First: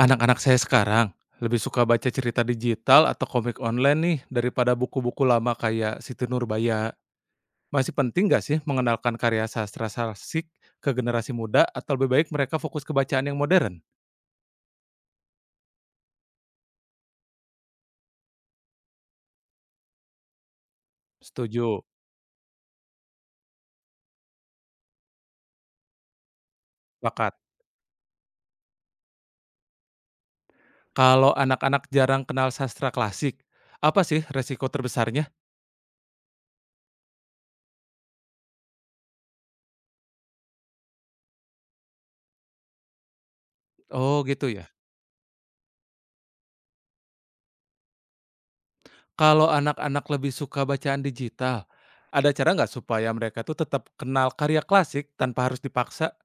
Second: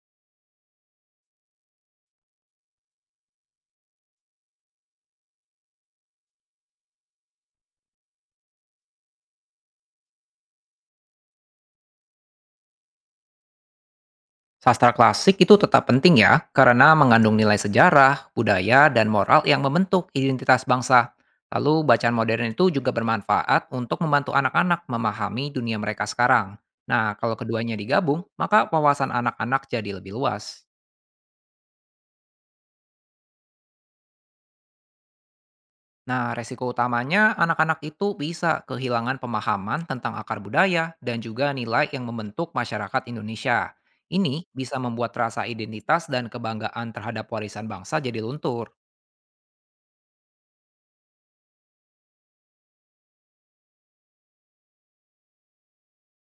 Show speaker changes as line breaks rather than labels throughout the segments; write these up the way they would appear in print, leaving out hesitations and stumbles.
Anak-anak saya sekarang lebih suka baca cerita digital atau komik online nih daripada buku-buku lama kayak Siti Nurbaya. Masih penting nggak sih mengenalkan karya sastra klasik ke generasi muda atau lebih baik mereka fokus ke bacaan yang modern?
Sastra klasik itu tetap penting ya, karena mengandung nilai sejarah, budaya, dan moral yang membentuk identitas bangsa. Lalu
Setuju,
bacaan modern itu juga bermanfaat untuk membantu anak-anak memahami dunia mereka sekarang. Nah, kalau
pakat.
keduanya digabung, maka wawasan anak-anak jadi lebih luas.
Kalau anak-anak jarang kenal sastra klasik, apa sih resiko terbesarnya?
Nah, resiko utamanya anak-anak itu bisa kehilangan pemahaman tentang akar budaya dan juga nilai yang membentuk masyarakat Indonesia.
Oh
Ini
gitu ya.
bisa membuat rasa identitas dan kebanggaan terhadap warisan bangsa jadi luntur.
Kalau anak-anak lebih suka bacaan digital, ada cara nggak supaya mereka tuh tetap kenal karya klasik tanpa harus dipaksa?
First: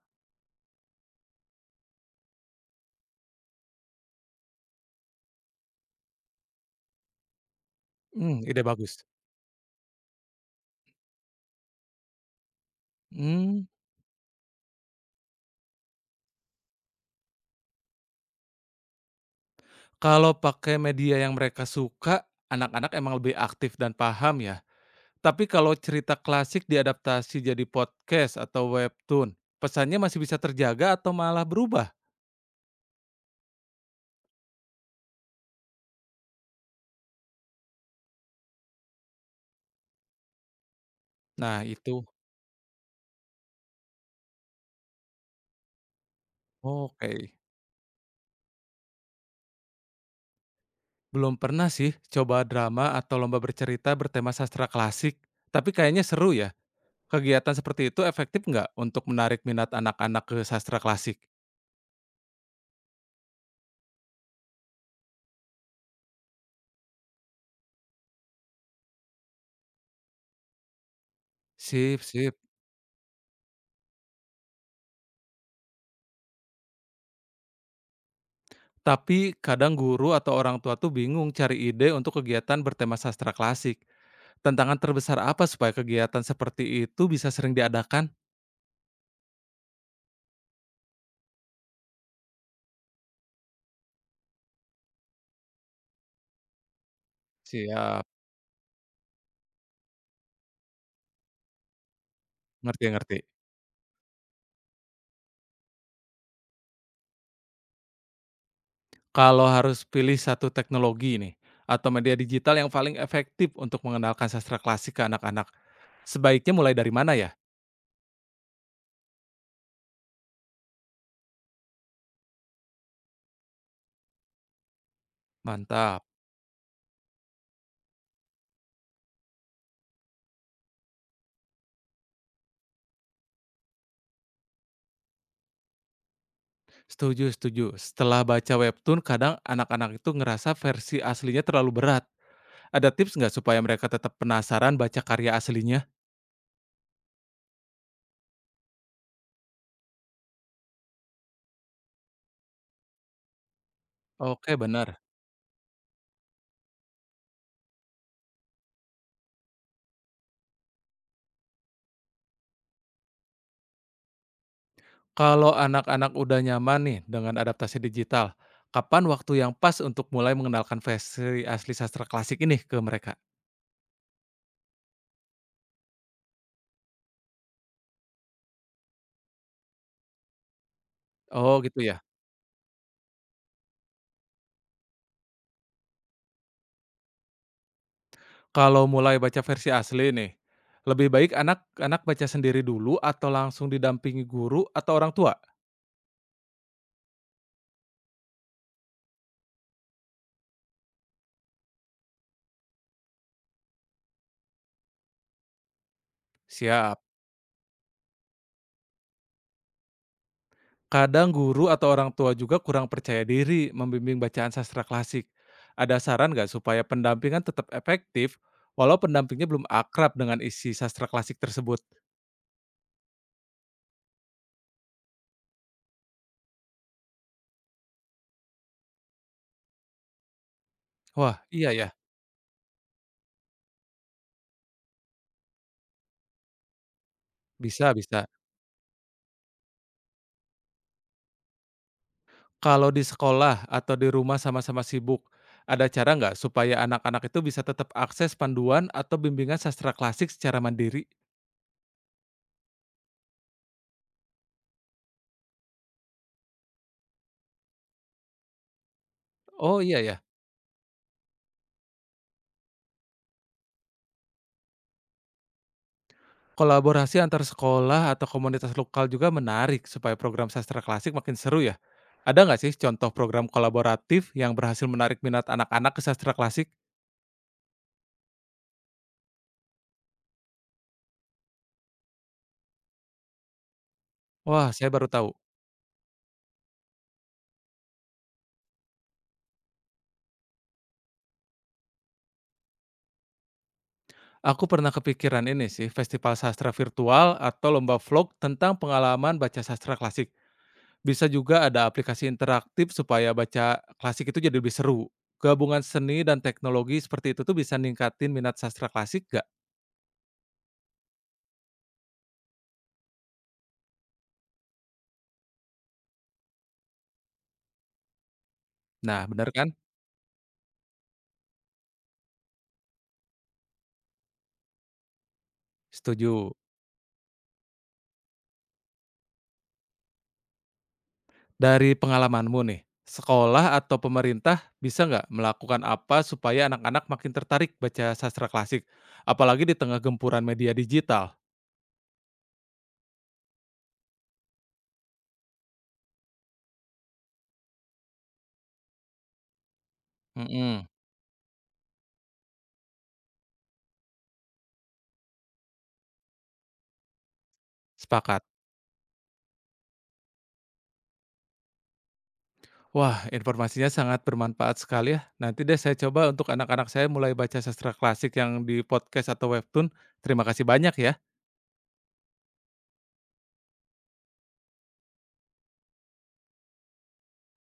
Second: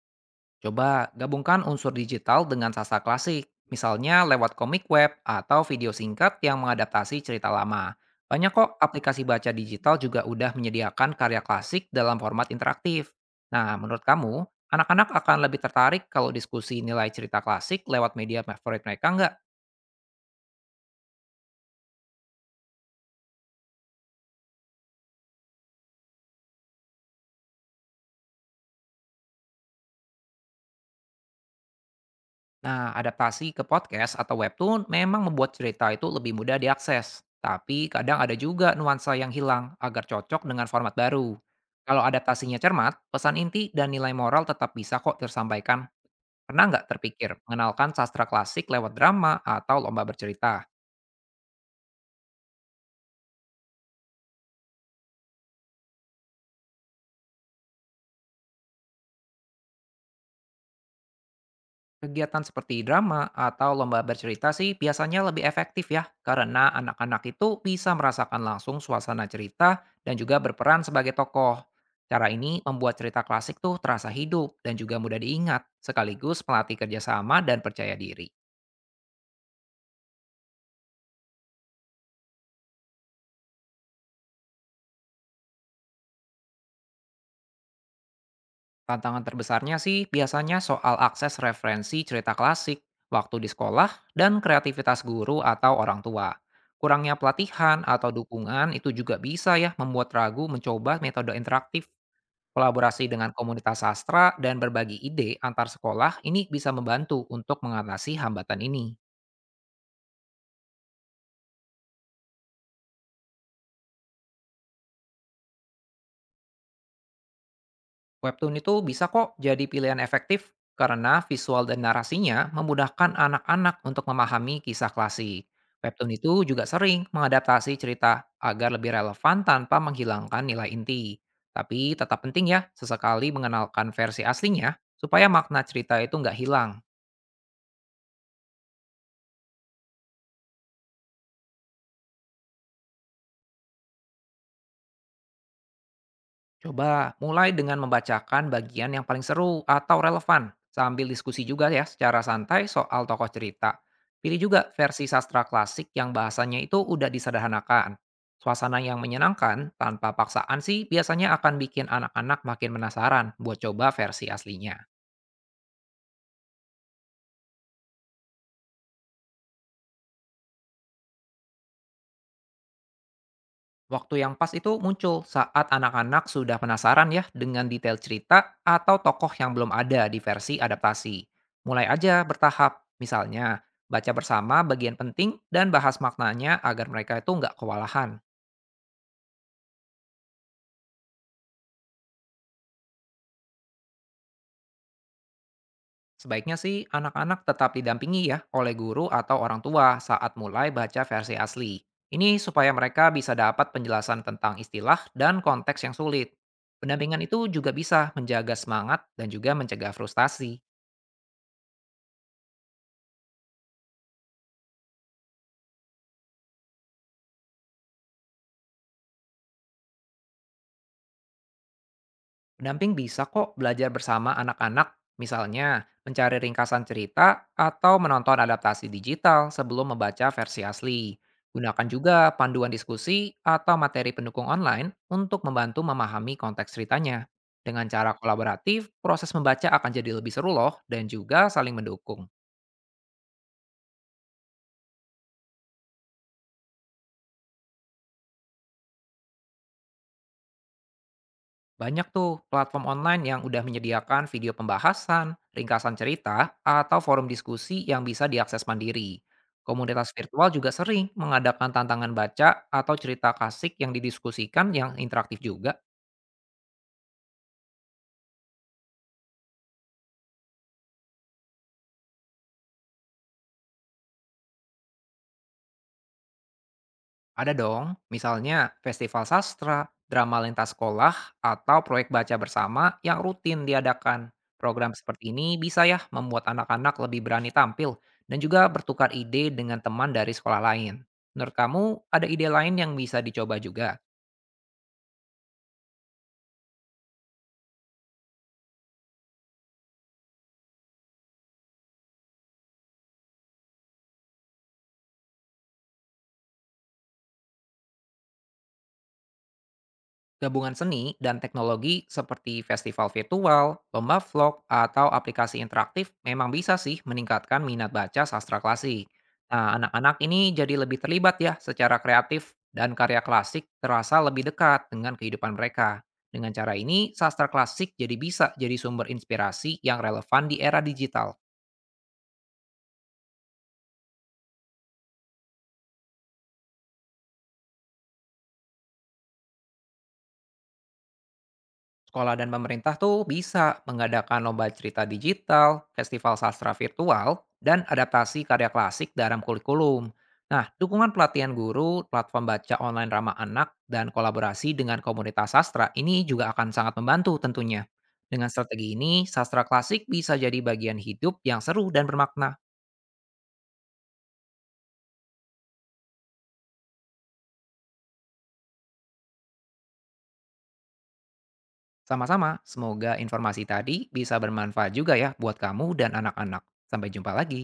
Coba gabungkan unsur digital dengan sastra klasik, misalnya lewat komik web atau video singkat yang mengadaptasi cerita lama.
Hmm,
Banyak
ide
kok
bagus.
aplikasi baca digital juga udah menyediakan karya klasik dalam format interaktif.
Hmm.
Nah, menurut kamu, anak-anak akan lebih tertarik kalau diskusi nilai cerita klasik lewat media favorit mereka nggak?
Kalau pakai media yang mereka suka, anak-anak emang lebih aktif dan paham ya. Tapi kalau cerita klasik diadaptasi jadi podcast atau webtoon, pesannya masih bisa terjaga atau malah berubah?
Nah, adaptasi ke podcast atau webtoon memang membuat cerita itu lebih mudah diakses, tapi kadang ada juga nuansa yang hilang agar cocok dengan format baru.
Nah,
Kalau
itu.
adaptasinya cermat, pesan inti dan nilai moral tetap bisa kok tersampaikan. Pernah nggak terpikir
Oke.
mengenalkan sastra klasik lewat drama atau lomba bercerita?
Belum pernah sih coba drama atau lomba bercerita bertema sastra klasik, tapi kayaknya seru ya. Kegiatan seperti itu efektif nggak untuk menarik minat anak-anak ke sastra klasik?
Kegiatan seperti drama atau lomba bercerita sih biasanya lebih efektif ya, karena anak-anak itu bisa merasakan langsung suasana cerita dan juga berperan sebagai tokoh.
Sip,
Cara
sip.
ini membuat cerita klasik tuh terasa hidup dan juga mudah diingat, sekaligus melatih kerjasama dan percaya diri.
Tapi kadang guru atau orang tua tuh bingung cari ide untuk kegiatan bertema sastra klasik. Tantangan terbesar apa supaya kegiatan seperti itu bisa sering diadakan?
Tantangan terbesarnya sih biasanya soal akses referensi cerita klasik, waktu di sekolah, dan kreativitas guru atau orang tua. Kurangnya pelatihan
Siap,
atau dukungan itu juga bisa ya membuat ragu mencoba metode interaktif.
ngerti
Kolaborasi
ngerti.
dengan komunitas sastra dan berbagi ide antar sekolah ini bisa membantu untuk mengatasi hambatan ini.
Kalau harus pilih satu teknologi nih, atau media digital yang paling efektif untuk mengenalkan sastra klasik ke anak-anak, sebaiknya mulai dari mana ya?
Webtoon itu bisa kok jadi pilihan efektif karena visual dan narasinya memudahkan anak-anak untuk memahami kisah klasik.
Mantap.
Webtoon itu juga sering mengadaptasi cerita agar lebih relevan tanpa menghilangkan nilai inti. Tapi tetap penting ya, sesekali mengenalkan versi aslinya supaya makna cerita itu nggak hilang.
Setuju, setuju. Setelah baca webtoon, kadang anak-anak itu ngerasa versi aslinya terlalu berat. Ada tips nggak supaya mereka tetap penasaran baca karya aslinya?
Coba mulai dengan membacakan bagian yang paling seru atau relevan, sambil diskusi juga ya secara santai soal tokoh cerita. Pilih
Oke,
juga
benar.
versi sastra klasik yang bahasanya itu udah disederhanakan. Suasana yang menyenangkan tanpa paksaan sih biasanya akan bikin anak-anak makin penasaran buat coba versi aslinya.
Kalau anak-anak udah nyaman nih dengan adaptasi digital, kapan waktu yang pas untuk mulai mengenalkan versi asli sastra klasik ini ke mereka?
Waktu yang pas itu muncul saat anak-anak sudah penasaran ya dengan detail cerita atau tokoh yang belum ada di versi adaptasi.
Oh gitu
Mulai
ya.
aja bertahap, misalnya baca bersama bagian penting dan bahas maknanya agar mereka itu nggak kewalahan.
Kalau mulai baca versi asli nih, lebih baik anak-anak baca sendiri dulu atau langsung didampingi guru atau orang tua?
Sebaiknya sih anak-anak tetap didampingi ya oleh guru atau orang tua saat mulai baca versi asli. Ini supaya mereka bisa dapat penjelasan tentang istilah dan konteks yang sulit.
Siap.
Pendampingan itu juga bisa menjaga semangat dan juga mencegah frustasi.
Kadang guru atau orang tua juga kurang percaya diri membimbing bacaan sastra klasik. Ada saran nggak supaya pendampingan tetap efektif walau pendampingnya belum akrab dengan isi sastra klasik tersebut?
Pendamping bisa kok belajar bersama anak-anak, misalnya mencari ringkasan cerita atau menonton adaptasi digital sebelum membaca versi asli.
Wah, iya
Gunakan
ya.
juga panduan diskusi atau materi pendukung online untuk membantu memahami konteks ceritanya. Dengan
Bisa
cara
bisa.
kolaboratif, proses membaca akan jadi lebih seru loh dan juga saling mendukung.
Kalau di sekolah atau di rumah sama-sama sibuk, ada cara nggak supaya anak-anak itu bisa tetap akses panduan atau bimbingan sastra klasik secara mandiri?
Banyak tuh platform online yang udah menyediakan video pembahasan, ringkasan cerita, atau forum diskusi yang bisa diakses mandiri.
Oh, iya
Komunitas
ya.
virtual juga sering mengadakan tantangan baca atau cerita klasik yang didiskusikan yang interaktif juga.
Kolaborasi antar sekolah atau komunitas lokal juga menarik supaya program sastra klasik makin seru ya. Ada nggak sih contoh program kolaboratif yang berhasil menarik minat anak-anak ke sastra klasik?
Ada dong, misalnya festival sastra, drama lintas sekolah, atau proyek baca bersama yang rutin diadakan.
Wah, saya
Program
baru tahu.
seperti ini bisa ya membuat anak-anak lebih berani tampil dan juga bertukar ide dengan teman dari sekolah lain. Menurut kamu, ada ide lain yang bisa dicoba juga?
Aku pernah kepikiran ini sih, festival sastra virtual atau lomba vlog tentang pengalaman baca sastra klasik. Bisa juga ada aplikasi interaktif supaya baca klasik itu jadi lebih seru. Gabungan seni dan teknologi seperti itu tuh bisa ningkatin minat sastra klasik gak?
Gabungan seni dan teknologi seperti festival virtual, lomba vlog, atau aplikasi interaktif memang bisa sih meningkatkan minat baca sastra klasik.
Nah, bener kan?
Nah, anak-anak ini jadi lebih terlibat ya secara kreatif dan karya klasik terasa lebih dekat dengan kehidupan mereka. Dengan
Setuju.
cara ini, sastra klasik jadi bisa jadi sumber inspirasi yang relevan di era digital.
Dari pengalamanmu nih, sekolah atau pemerintah bisa nggak melakukan apa supaya anak-anak makin tertarik baca sastra klasik? Apalagi di tengah gempuran media digital.
Sekolah dan pemerintah tuh bisa mengadakan lomba cerita digital, festival sastra virtual, dan adaptasi karya klasik dalam kurikulum. Nah,
Mm-mm,
dukungan pelatihan guru, platform baca online ramah anak, dan kolaborasi dengan komunitas sastra ini juga akan sangat membantu tentunya.
sepakat.
Dengan strategi ini, sastra klasik bisa jadi bagian hidup yang seru dan bermakna.
Wah, informasinya sangat bermanfaat sekali ya. Nanti deh saya coba untuk anak-anak saya mulai baca sastra klasik yang di podcast atau webtoon. Terima kasih banyak ya.
Sama-sama, semoga informasi tadi bisa bermanfaat juga ya buat kamu dan anak-anak. Sampai jumpa lagi.